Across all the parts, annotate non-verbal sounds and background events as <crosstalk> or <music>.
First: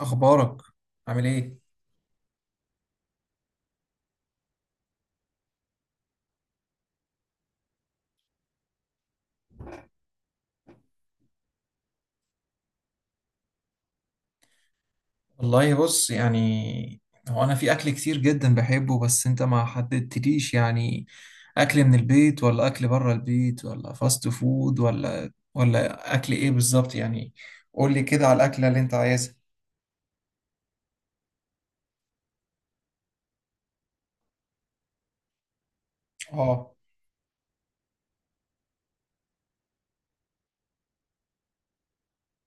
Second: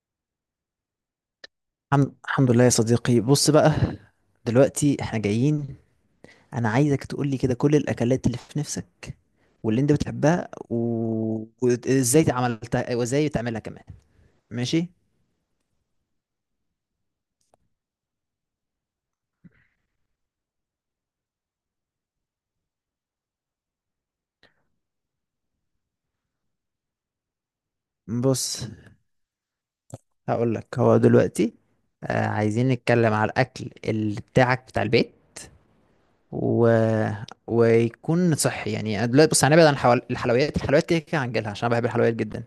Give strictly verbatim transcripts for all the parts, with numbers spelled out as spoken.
اخبارك؟ عامل ايه؟ الحم- الحمد لله يا صديقي، بص بقى. دلوقتي احنا جايين. انا عايزك تقول لي كده كل الاكلات اللي في نفسك واللي انت بتحبها و... وازاي عملتها وازاي بتعملها كمان. ماشي. والله بص، يعني هو انا في اكل كتير جدا بحبه، بس انت ما حددتليش يعني اكل من البيت ولا اكل بره البيت ولا فاست فود ولا ولا اكل ايه بالظبط يعني؟ قول لي كده على الاكله بص اللي انت عايزها. هقول لك، هو دلوقتي آه عايزين نتكلم على الاكل اللي بتاعك بتاع البيت و... اه. ويكون صحي. يعني أنا دلوقتي بص هنبعد عن الحوال... الحلويات الحلويات كده كده هنجيلها، عشان أنا بحب الحلويات جدا.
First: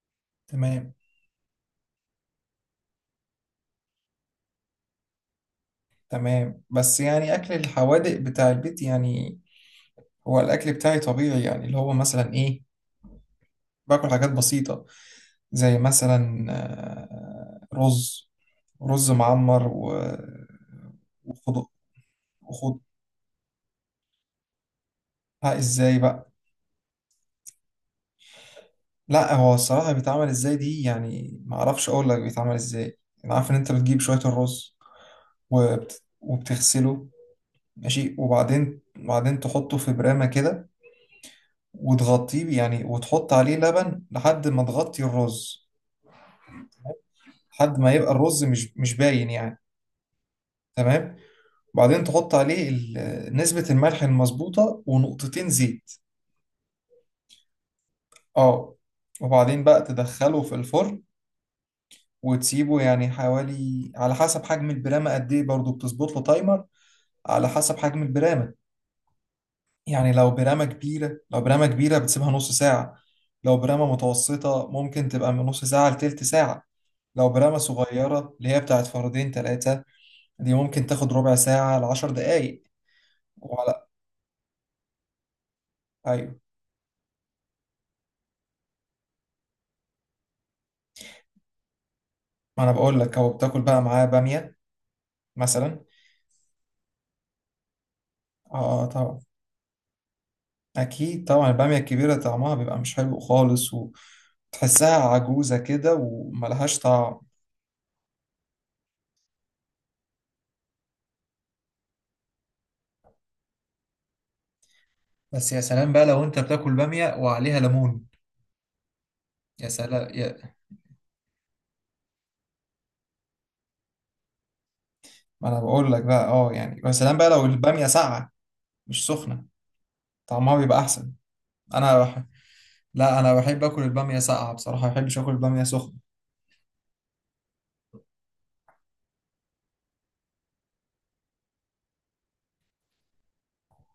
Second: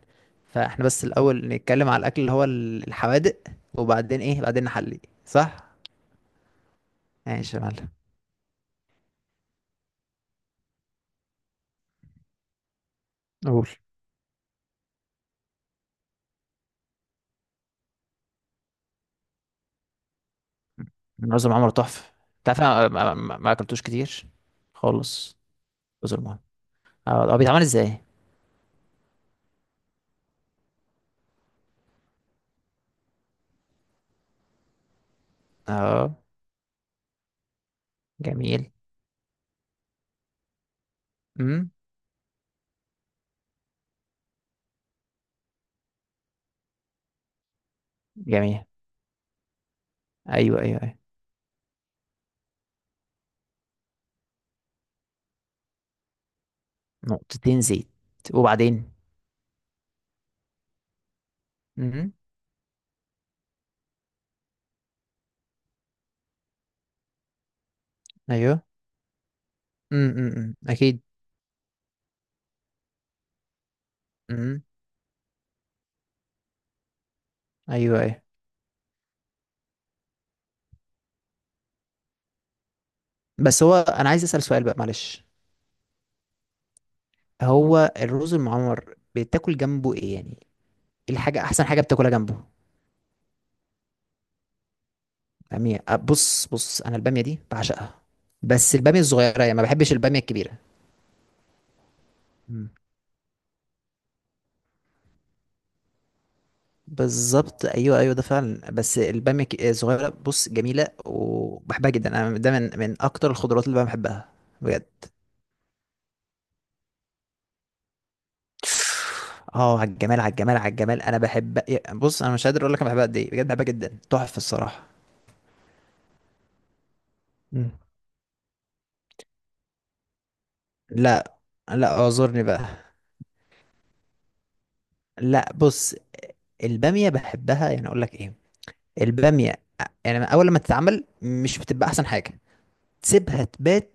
فاحنا تمام، بس الأول نتكلم على الأكل اللي هو ال- الحوادق، وبعدين إيه بعدين نحلي، صح؟ تمام، بس يعني اكل ماشي يا معلم. الحوادق بتاع البيت يعني. هو الاكل بتاعي طبيعي يعني، اللي هو مثلا ايه، قول. باكل حاجات بسيطه، زي مثلا آه، رز رز معمر و- رز وخد المعمر تحفة. أنت عارف وخدها. أنا ما ما- ما أكلتوش كتير خالص. ازاي رز بقى؟ المعمر، أه هو بيتعمل إزاي؟ لا هو الصراحة بيتعمل ازاي دي، يعني ما اعرفش اقول لك بيتعمل ازاي. انا عارف ان انت بتجيب شوية الرز وبت... أه. وبتغسله، ماشي، جميل. وبعدين وبعدين تحطه في برامة كده، أمم. وتغطيه يعني، وتحط عليه لبن لحد ما تغطي الرز، لحد ما يبقى الرز جميل. مش مش باين يعني. أيوه، أيوه، أيوه. تمام، وبعدين تحط عليه ال- نسبة الملح المظبوطة ونقطتين زيت. نقطتين زيت، اه. وبعدين؟ وبعدين بقى تدخله في الفرن، أمم. وتسيبه يعني حوالي، على حسب حجم البرامة قد ايه برضه بتظبط له تايمر، على حسب حجم البرامة. أيوه. يعني أمم، لو أمم، برامة أكيد. كبيرة لو برامة كبيرة بتسيبها نص ساعة. لو برامة أمم. متوسطة ممكن تبقى من نص ساعة لتلت ساعة. لو برامة أيوه، أيوه. صغيرة اللي هي بتاعت فردين تلاتة، دي ممكن تاخد ربع ساعة لعشر دقايق. بس هو وعلى انا عايز اسال سؤال بقى، معلش. أيوة. هو الرز المعمر بتاكل جنبه ايه يعني؟ ايه الحاجه، احسن حاجه بتاكلها جنبه؟ ما أنا بقول لك، هو بتاكل بقى معاه بامية باميه، مثلا. أه، بص بص، انا الباميه دي بعشقها. بس اه الباميه طبعا، الصغيره يعني، ما بحبش الباميه الكبيره. اكيد طبعا، الباميه الكبيره طعمها مم. بيبقى مش حلو خالص، وتحسها عجوزه كده، وملهاش طعم. بالظبط، ايوه ايوه، ده فعلا، بس الباميه الك- الصغيره بص جميله وبحبها جدا انا. ده من من اكتر الخضروات اللي انا بحبها. بجد. بس يا سلام بقى لو انت بتاكل بامية وعليها ليمون، يا اه، على سلام الجمال، على يا... الجمال، على الجمال، انا بحب. بص انا مش قادر اقول لك انا بحبها قد ايه، بجد بحبها جدا، تحفه الصراحه. ما انا بقول لك بقى اه يعني، يا سلام بقى لو مم. الباميه ساقعه مش سخنه طعمها بيبقى احسن. لا. انا لا، بح... اعذرني بقى. لا انا بحب اكل الباميه ساقعه بصراحه، ما بحبش اكل لا، الباميه سخنه. بص. البامية بحبها، يعني اقول لك ايه؟ البامية، يعني اول لما تتعمل مش بتبقى احسن حاجة. تسيبها تبات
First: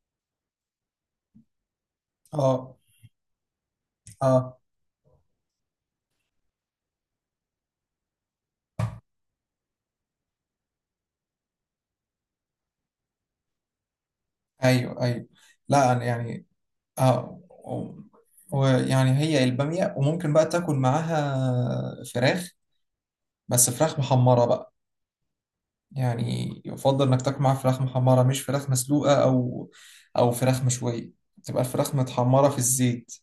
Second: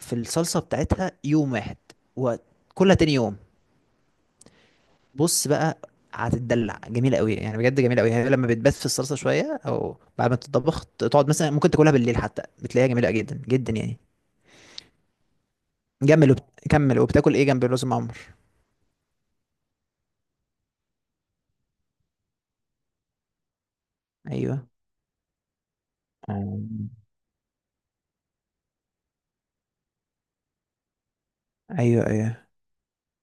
في الصلصة بتاعتها يوم واحد، اه، وكلها تاني يوم. اه، بص بقى، هتتدلع جميلة قوي يعني، بجد جميلة قوي. هي لما بتبات في الصلصة شوية، او بعد ما تتطبخ تقعد مثلا ممكن تاكلها بالليل، حتى بتلاقيها جميلة جدا جدا يعني. ايوه، ايوه، لا أنا جمل وبت... يعني، كمل وبتاكل اه ايه جنب الرز و- معمر؟ ويعني هي البامية، وممكن بقى تاكل معاها فراخ، بس فراخ محمرة ايوه. بقى. يعني آم. يفضل انك تاكل معاها فراخ محمرة مش فراخ مسلوقة او او فراخ مشوية. تبقى الفراخ ايوه، ايوه. متحمرة في الزيت.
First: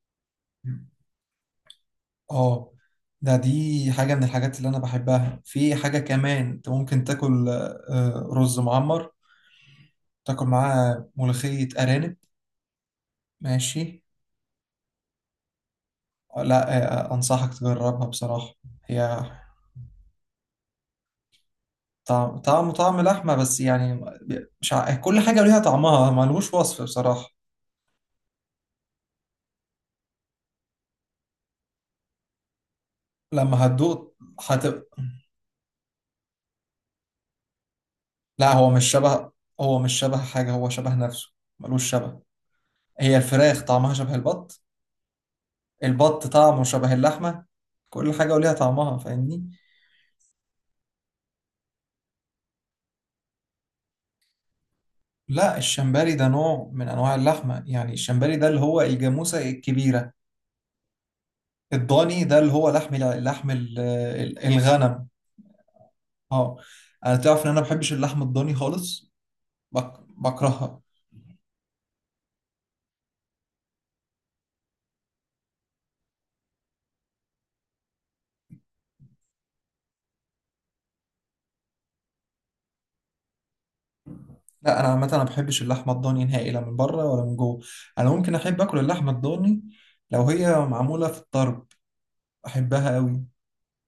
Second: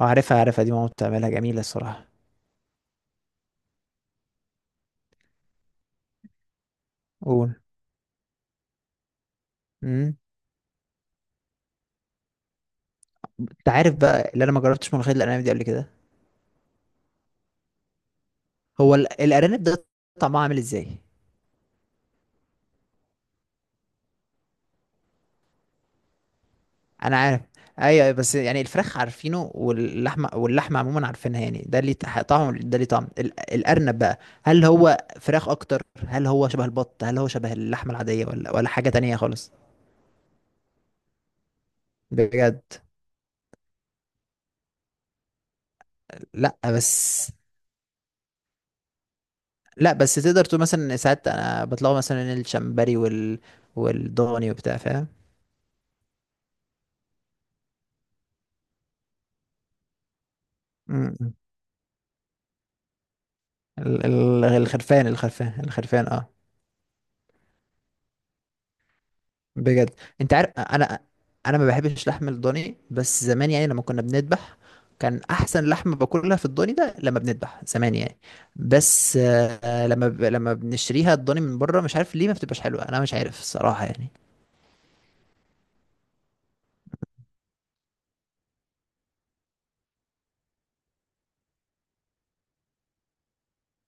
اه، عارفها عارفها، دي ماما بتعملها جميلة الصراحة. اه. ده دي حاجة من الحاجات اللي انا بحبها. في حاجة كمان انت ممكن تاكل آه، رز معمر، قول. تاكل معاه ملوخية ارانب. انت عارف ماشي. بقى، اللي انا ما جربتش ملوخيه الارانب دي قبل كده. آه، لا، آه، انصحك تجربها بصراحة. هو هي ال- الارانب ده طعمها عامل ازاي؟ طعم طعمه طعم لحمة بس يعني، ب- مش ع... كل حاجة ليها طعمها ملهوش وصف انا بصراحة. عارف. ايوه، أيوة، بس يعني الفراخ عارفينه، واللحمه واللحمه عموما عارفينها يعني، ده ليه تح- طعم ده ليه طعم ال- لما الارنب هتدوق، بقى؟ هل هت... هو فراخ اكتر، هل هو شبه البط، هل هو شبه اللحمه العاديه، لا ولا ولا هو حاجه مش تانية شبه خالص؟ هو مش شبه حاجة، هو شبه نفسه، ملوش شبه. بجد. هي الفراخ طعمها شبه البط، البط لا طعمه شبه بس. اللحمة. كل حاجة وليها طعمها، فاهمني. لا بس تقدر تقول مثلا ساعات انا بطلعوا مثلا الشمبري وال والضاني وبتاع، فاهم؟ لا الشمبري ده نوع من أنواع اللحمة يعني، الشمبري ده اللي هو الجاموسة الكبيرة. م- م. الضاني ده اللي هو لحم الع- لحم ال- ال- ال- ال- الغنم. الخرفان الخرفان الخرفان، اه. اه. انا تعرف ان انا ما بحبش اللحم الضاني خالص، بجد. بك... انت عارف بكرهها. انا، انا ما بحبش لحم الضاني، بس زمان يعني لما كنا بنذبح، كان احسن لحمه باكلها في الضاني ده لما بنذبح زمان يعني. بس آه لما ب... لما بنشتريها الضاني من بره، مش عارف ليه ما بتبقاش حلوه، انا مش عارف الصراحه يعني. لا انا عامه انا ما بحبش اللحمه الضاني نهائي، لا من بره ولا من جوه. انا ممكن احب اكل اللحمه الضاني لو هي معموله في الطرب، احبها قوي.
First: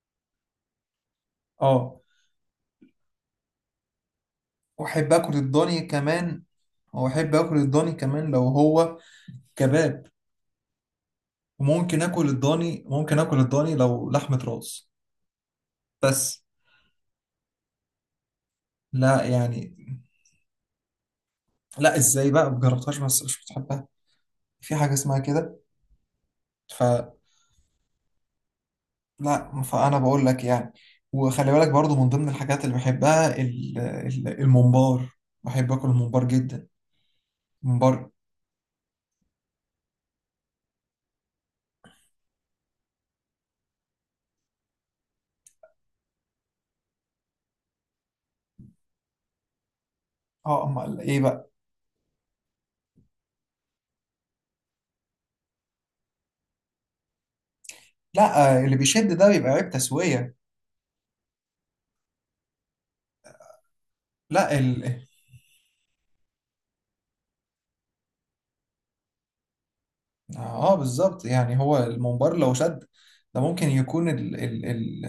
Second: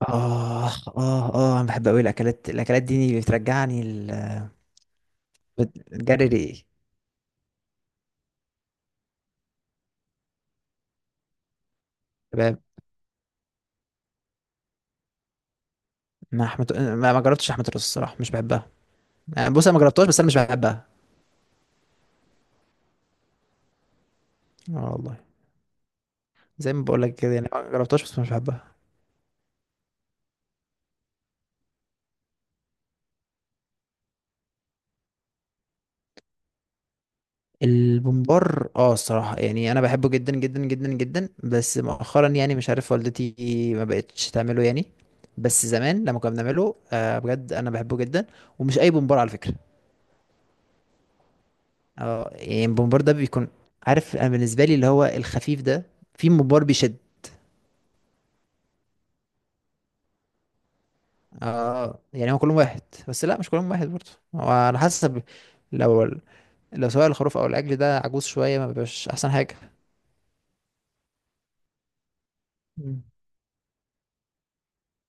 اه، اه، اه، انا بحب اه، قوي الاكلات الاكلات دي بترجعني. ال... واحب اكل الضاني بتجري كمان ريقي. واحب اكل الضاني كمان لو هو كباب. وممكن اكل شباب. الضاني ممكن اكل الضاني لو لحمه راس بس. ما حمت... ما ما جربتش لحمه الراس الصراحه، مش بحبها. لا يعني بص انا يعني، ما جربتهاش بس انا مش بحبها. لا ازاي بقى مجربتهاش بس مش بتحبها؟ في اه حاجه والله، اسمها كده؟ زي ما بقول لك كده يعني، ما جربتهاش بس مش بحبها. لا فانا بقول لك يعني، وخلي بالك برضو من ضمن الحاجات اللي بحبها ال- ال- الممبار، بحب اكل الممبار جدا. الممبار. البومبار، اه الصراحة يعني انا بحبه جدا جدا جدا جدا، بس مؤخرا يعني مش عارف، والدتي ما بقتش تعمله يعني. بس زمان لما كنا بنعمله، آه بجد انا بحبه جدا. ومش اي بومبار على فكرة. اه، امال ايه بقى؟ اه يعني البومبار ده بيكون، عارف، انا بالنسبة لي اللي هو الخفيف ده. في ممبار بيشد. لا، آه، اللي بيشد ده بيبقى عيب تسويه. اه يعني هو كلهم واحد، بس لا مش كلهم واحد برضه، هو لا على ال... حسب. لو لو سواء الخروف او العجل ده عجوز شوية، ما بيبقاش احسن حاجة. اه بالظبط، يعني هو الممبار لو شد، مم. ده ممكن يكون ال... ال... ال...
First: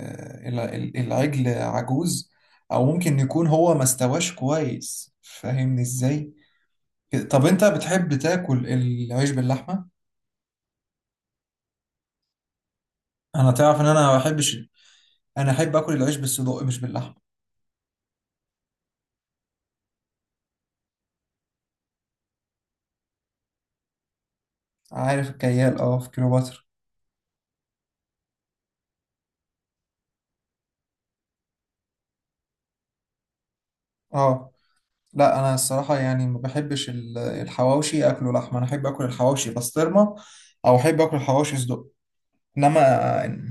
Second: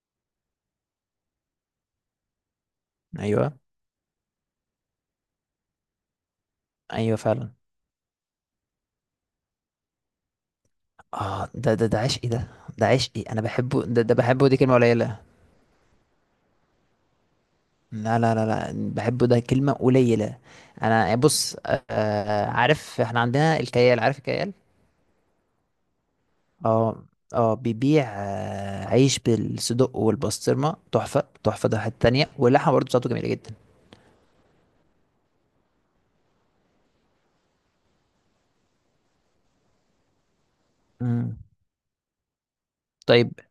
ال... ال- العجل عجوز، او ممكن يكون ايوه، هو ما استواش كويس، فاهمني ازاي. ايوه طب فعلا. انت بتحب تاكل العيش باللحمه؟ اه، ده ده ده عشقي ده. ده عشقي، انا انا تعرف ان بحبه، ده انا ده ما بحبه بحبش، دي كلمة قليلة. انا احب اكل العيش بالصدق مش باللحمه. لا، لا، لا، لا، بحبه ده كلمة قليلة. انا بص، آه آه، عارف احنا عندنا الكيال، عارف الكيال؟ عارف الكيال، اه في كليوباترا. اه. اه، بيبيع آه عيش بالصدق والبسطرمة تحفة تحفة، ده حتة تانية، واللحمة برضه بتاعته جميلة جدا. اه. لا انا الصراحه يعني ما بحبش ال- الحواوشي اكله لحمه، انا احب اكل الحواوشي بسطرمه، او احب اكل مم. الحواوشي صدق. انما طيب. آه،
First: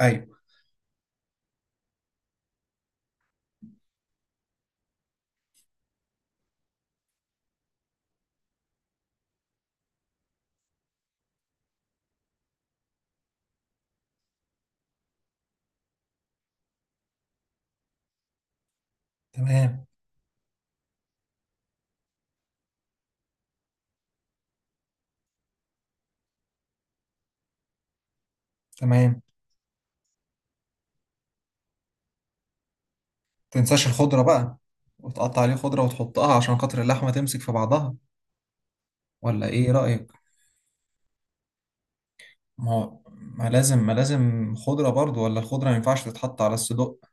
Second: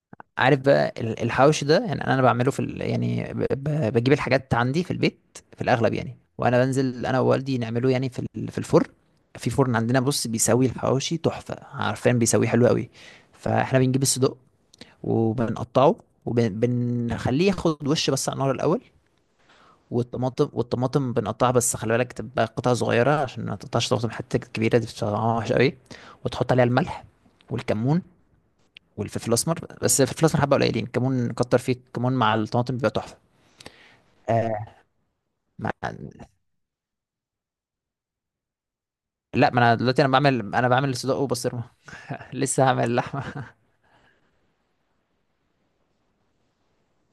ايوه. عارف بقى ال- الحوش ده، يعني انا بعمله في ال... يعني ب... ب- بجيب الحاجات عندي في البيت في الاغلب يعني، وانا بنزل انا ووالدي نعمله يعني في ال... في الفرن. في فرن عندنا بص بيسوي الحواوشي تحفه، عارفين بيسويه حلو قوي. فاحنا بنجيب الصدق وبنقطعه، وبنخليه ياخد وش بس على النار الاول. تمام، والطماطم والطماطم بنقطعها، بس خلي بالك تبقى قطع صغيره، عشان ما تقطعش طماطم حتى كبيره، دي بتبقى وحشه قوي. وتحط عليها الملح والكمون، تمام، والفلفل الاسمر، بس الفلفل الاسمر حبه قليلين، كمون كتر فيه، كمون مع الطماطم بيبقى تحفه. تنساش الخضره بقى، آه. وتقطع عليه مع... خضره وتحطها عشان خاطر اللحمه تمسك في بعضها، ولا لا ما ايه انا دلوقتي رايك؟ انا بعمل انا بعمل صدق وبسطرمه. <laughs> لسه ما هعمل هو ما اللحمه <laughs> لازم ما لازم خضره برضو، ولا الخضره ما ينفعش تتحط على الصدق؟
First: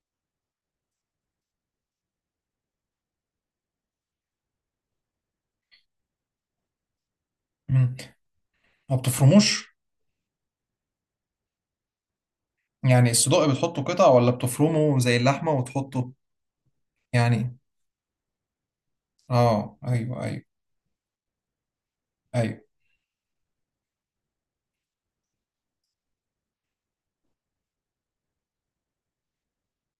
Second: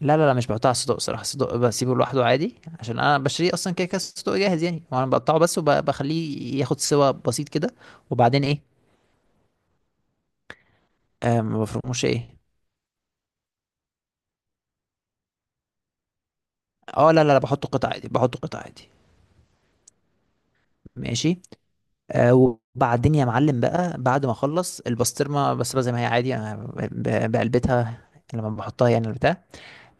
لا، لا، لا، مش بحطها على الصدق صراحه، الصدق بسيبه لوحده عادي، عشان انا بشتريه اصلا كده كده الصدق جاهز يعني، وانا بقطعه بس وبخليه ياخد سوا بسيط كده. مم. وبعدين ايه؟ ما بتفرموش؟ آه، ما بفرموش ايه؟ يعني الصدوق بتحطه قطع ولا بتفرمه زي اللحمة وتحطه اه، لا، لا، لا، يعني؟ بحطه قطع عادي بحطه قطع عادي. اه، ايوه، ايوه، ماشي. آه، ايوه. وبعدين يا معلم بقى، بعد ما اخلص البسطرمه، بسطرمه زي ما هي عادي انا ب- بقلبتها لما بحطها يعني البتاع،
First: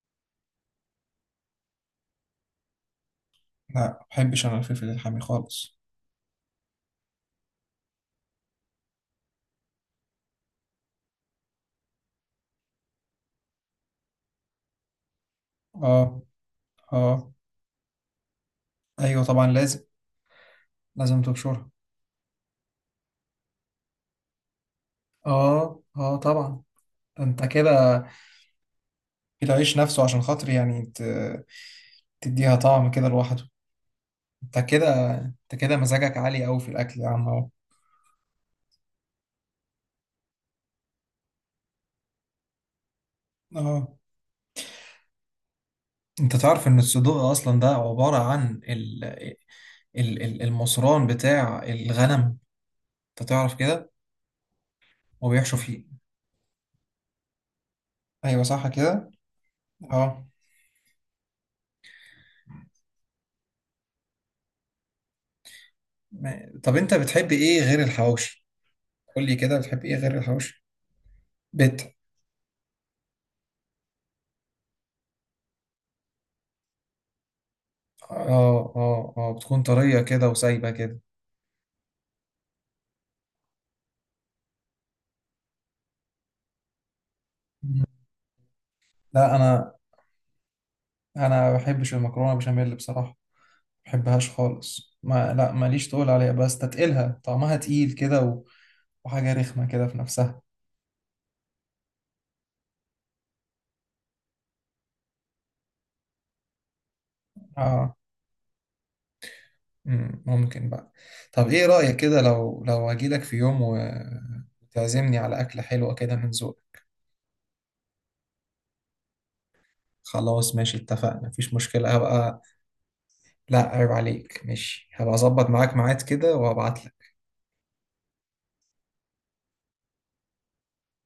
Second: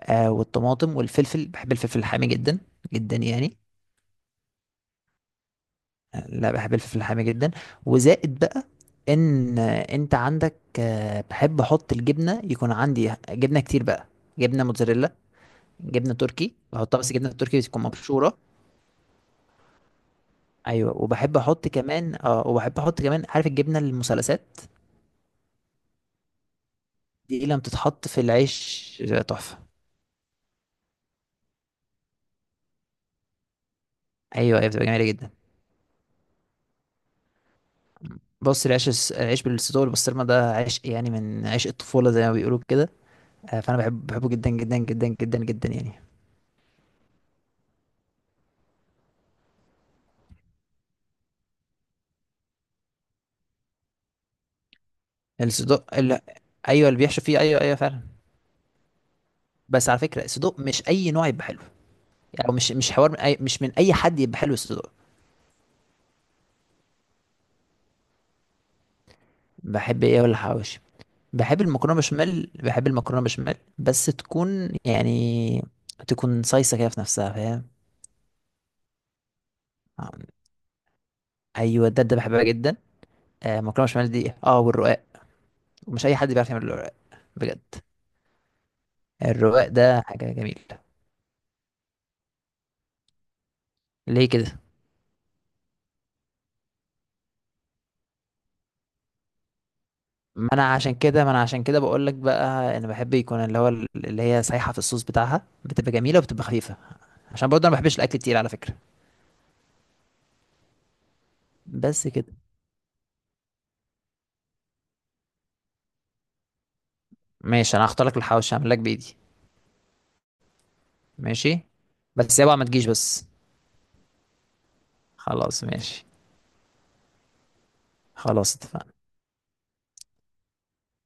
آه، والطماطم والفلفل. بحب الفلفل الحامي جدا جدا يعني. لا ما بحبش انا الفلفل الحامي خالص. آه، لا بحب الفلفل الحامي جدا. وزائد بقى ان، آه، انت عندك، آه، بحب احط الجبنه، يكون عندي جبنه كتير بقى. جبنه موتزاريلا، اه، جبنه تركي بحطها، بس جبنه اه، تركي بتكون مبشوره. ايوه طبعا لازم. ايوه، لازم وبحب احط تبشرها. كمان اه وبحب احط كمان عارف الجبنه المثلثات، اه، اه طبعا، ده انت دي لما كده، بتتحط في العيش تحفه. العيش نفسه عشان خاطر يعني ت- تديها طعم كده لوحده. ايوه، انت ايوه، بتبقى جميله كده جدا. انت كده مزاجك عالي قوي في الاكل يا عم اهو. بص، العيش الس- العيش بالصدوق والبسطرمه ده عيش يعني من عيش الطفوله زي ما بيقولوا كده، آه، فانا اه، بحب، بحبه جدا جدا جدا جدا جدا يعني. انت تعرف ان الصدوق اصلا ده عبارة عن ال- ال- ال- المصران بتاع الغنم، انت تعرف كده، وبيحشوا الصدوق، فيه. ال... ايوه اللي بيحشو فيه، ايوه، ايوه فعلا. ايوه، صح كده. بس على فكره اه، الصدوق مش اي نوع يبقى حلو، يعني مش مش حوار من أي... مش من اي حد يبقى حلو الصدوق. ما- طب انت بتحب ايه غير الحواوشي؟ قول لي كده بتحب ايه بحب غير ايه ولا الحواوشي. حواوشي؟ بحب بيت. المكرونه بشاميل بحب المكرونه بشاميل بس تكون يعني، تكون صيصه كده في نفسها، فاهم؟ اه، اه، اه، بتكون طريه آه، كده وسايبه كده. ايوه، ده ده بحبها جدا. آه، مكرونه بشاميل دي، اه، والرقاق، ومش اي حد بيعرف يعمل الرواق، بجد. مم. لا، الرواق انا ده حاجه جميله. انا ما بحبش المكرونه بشاميل بصراحه، ما ليه بحبهاش كده؟ خالص، ما، لا، ماليش تقول عليها، بستتقلها طعمها تقيل كده و... وحاجه رخمه كده في نفسها. ما انا عشان كده ما انا عشان كده بقول لك بقى، انا بحب يكون اللي هو اللي هي سايحه في الصوص بتاعها، بتبقى جميله وبتبقى خفيفه، عشان برضه انا ما اه. بحبش الاكل تقيل على فكره. مم، ممكن بقى. طب ايه رايك بس كده كده. لو لو اجي لك في يوم و- وتعزمني على اكله حلوه كده من ذوقك؟ ماشي، انا هختار لك الحواوشي، هعمل لك بايدي. خلاص ماشي، اتفقنا، مفيش ماشي، مشكلة، بس هبقى. اوعى ما تجيش بس. لا عيب عليك، ماشي، هبقى اظبط خلاص معاك ميعاد ماشي. كده وهبعت. خلاص اتفقنا.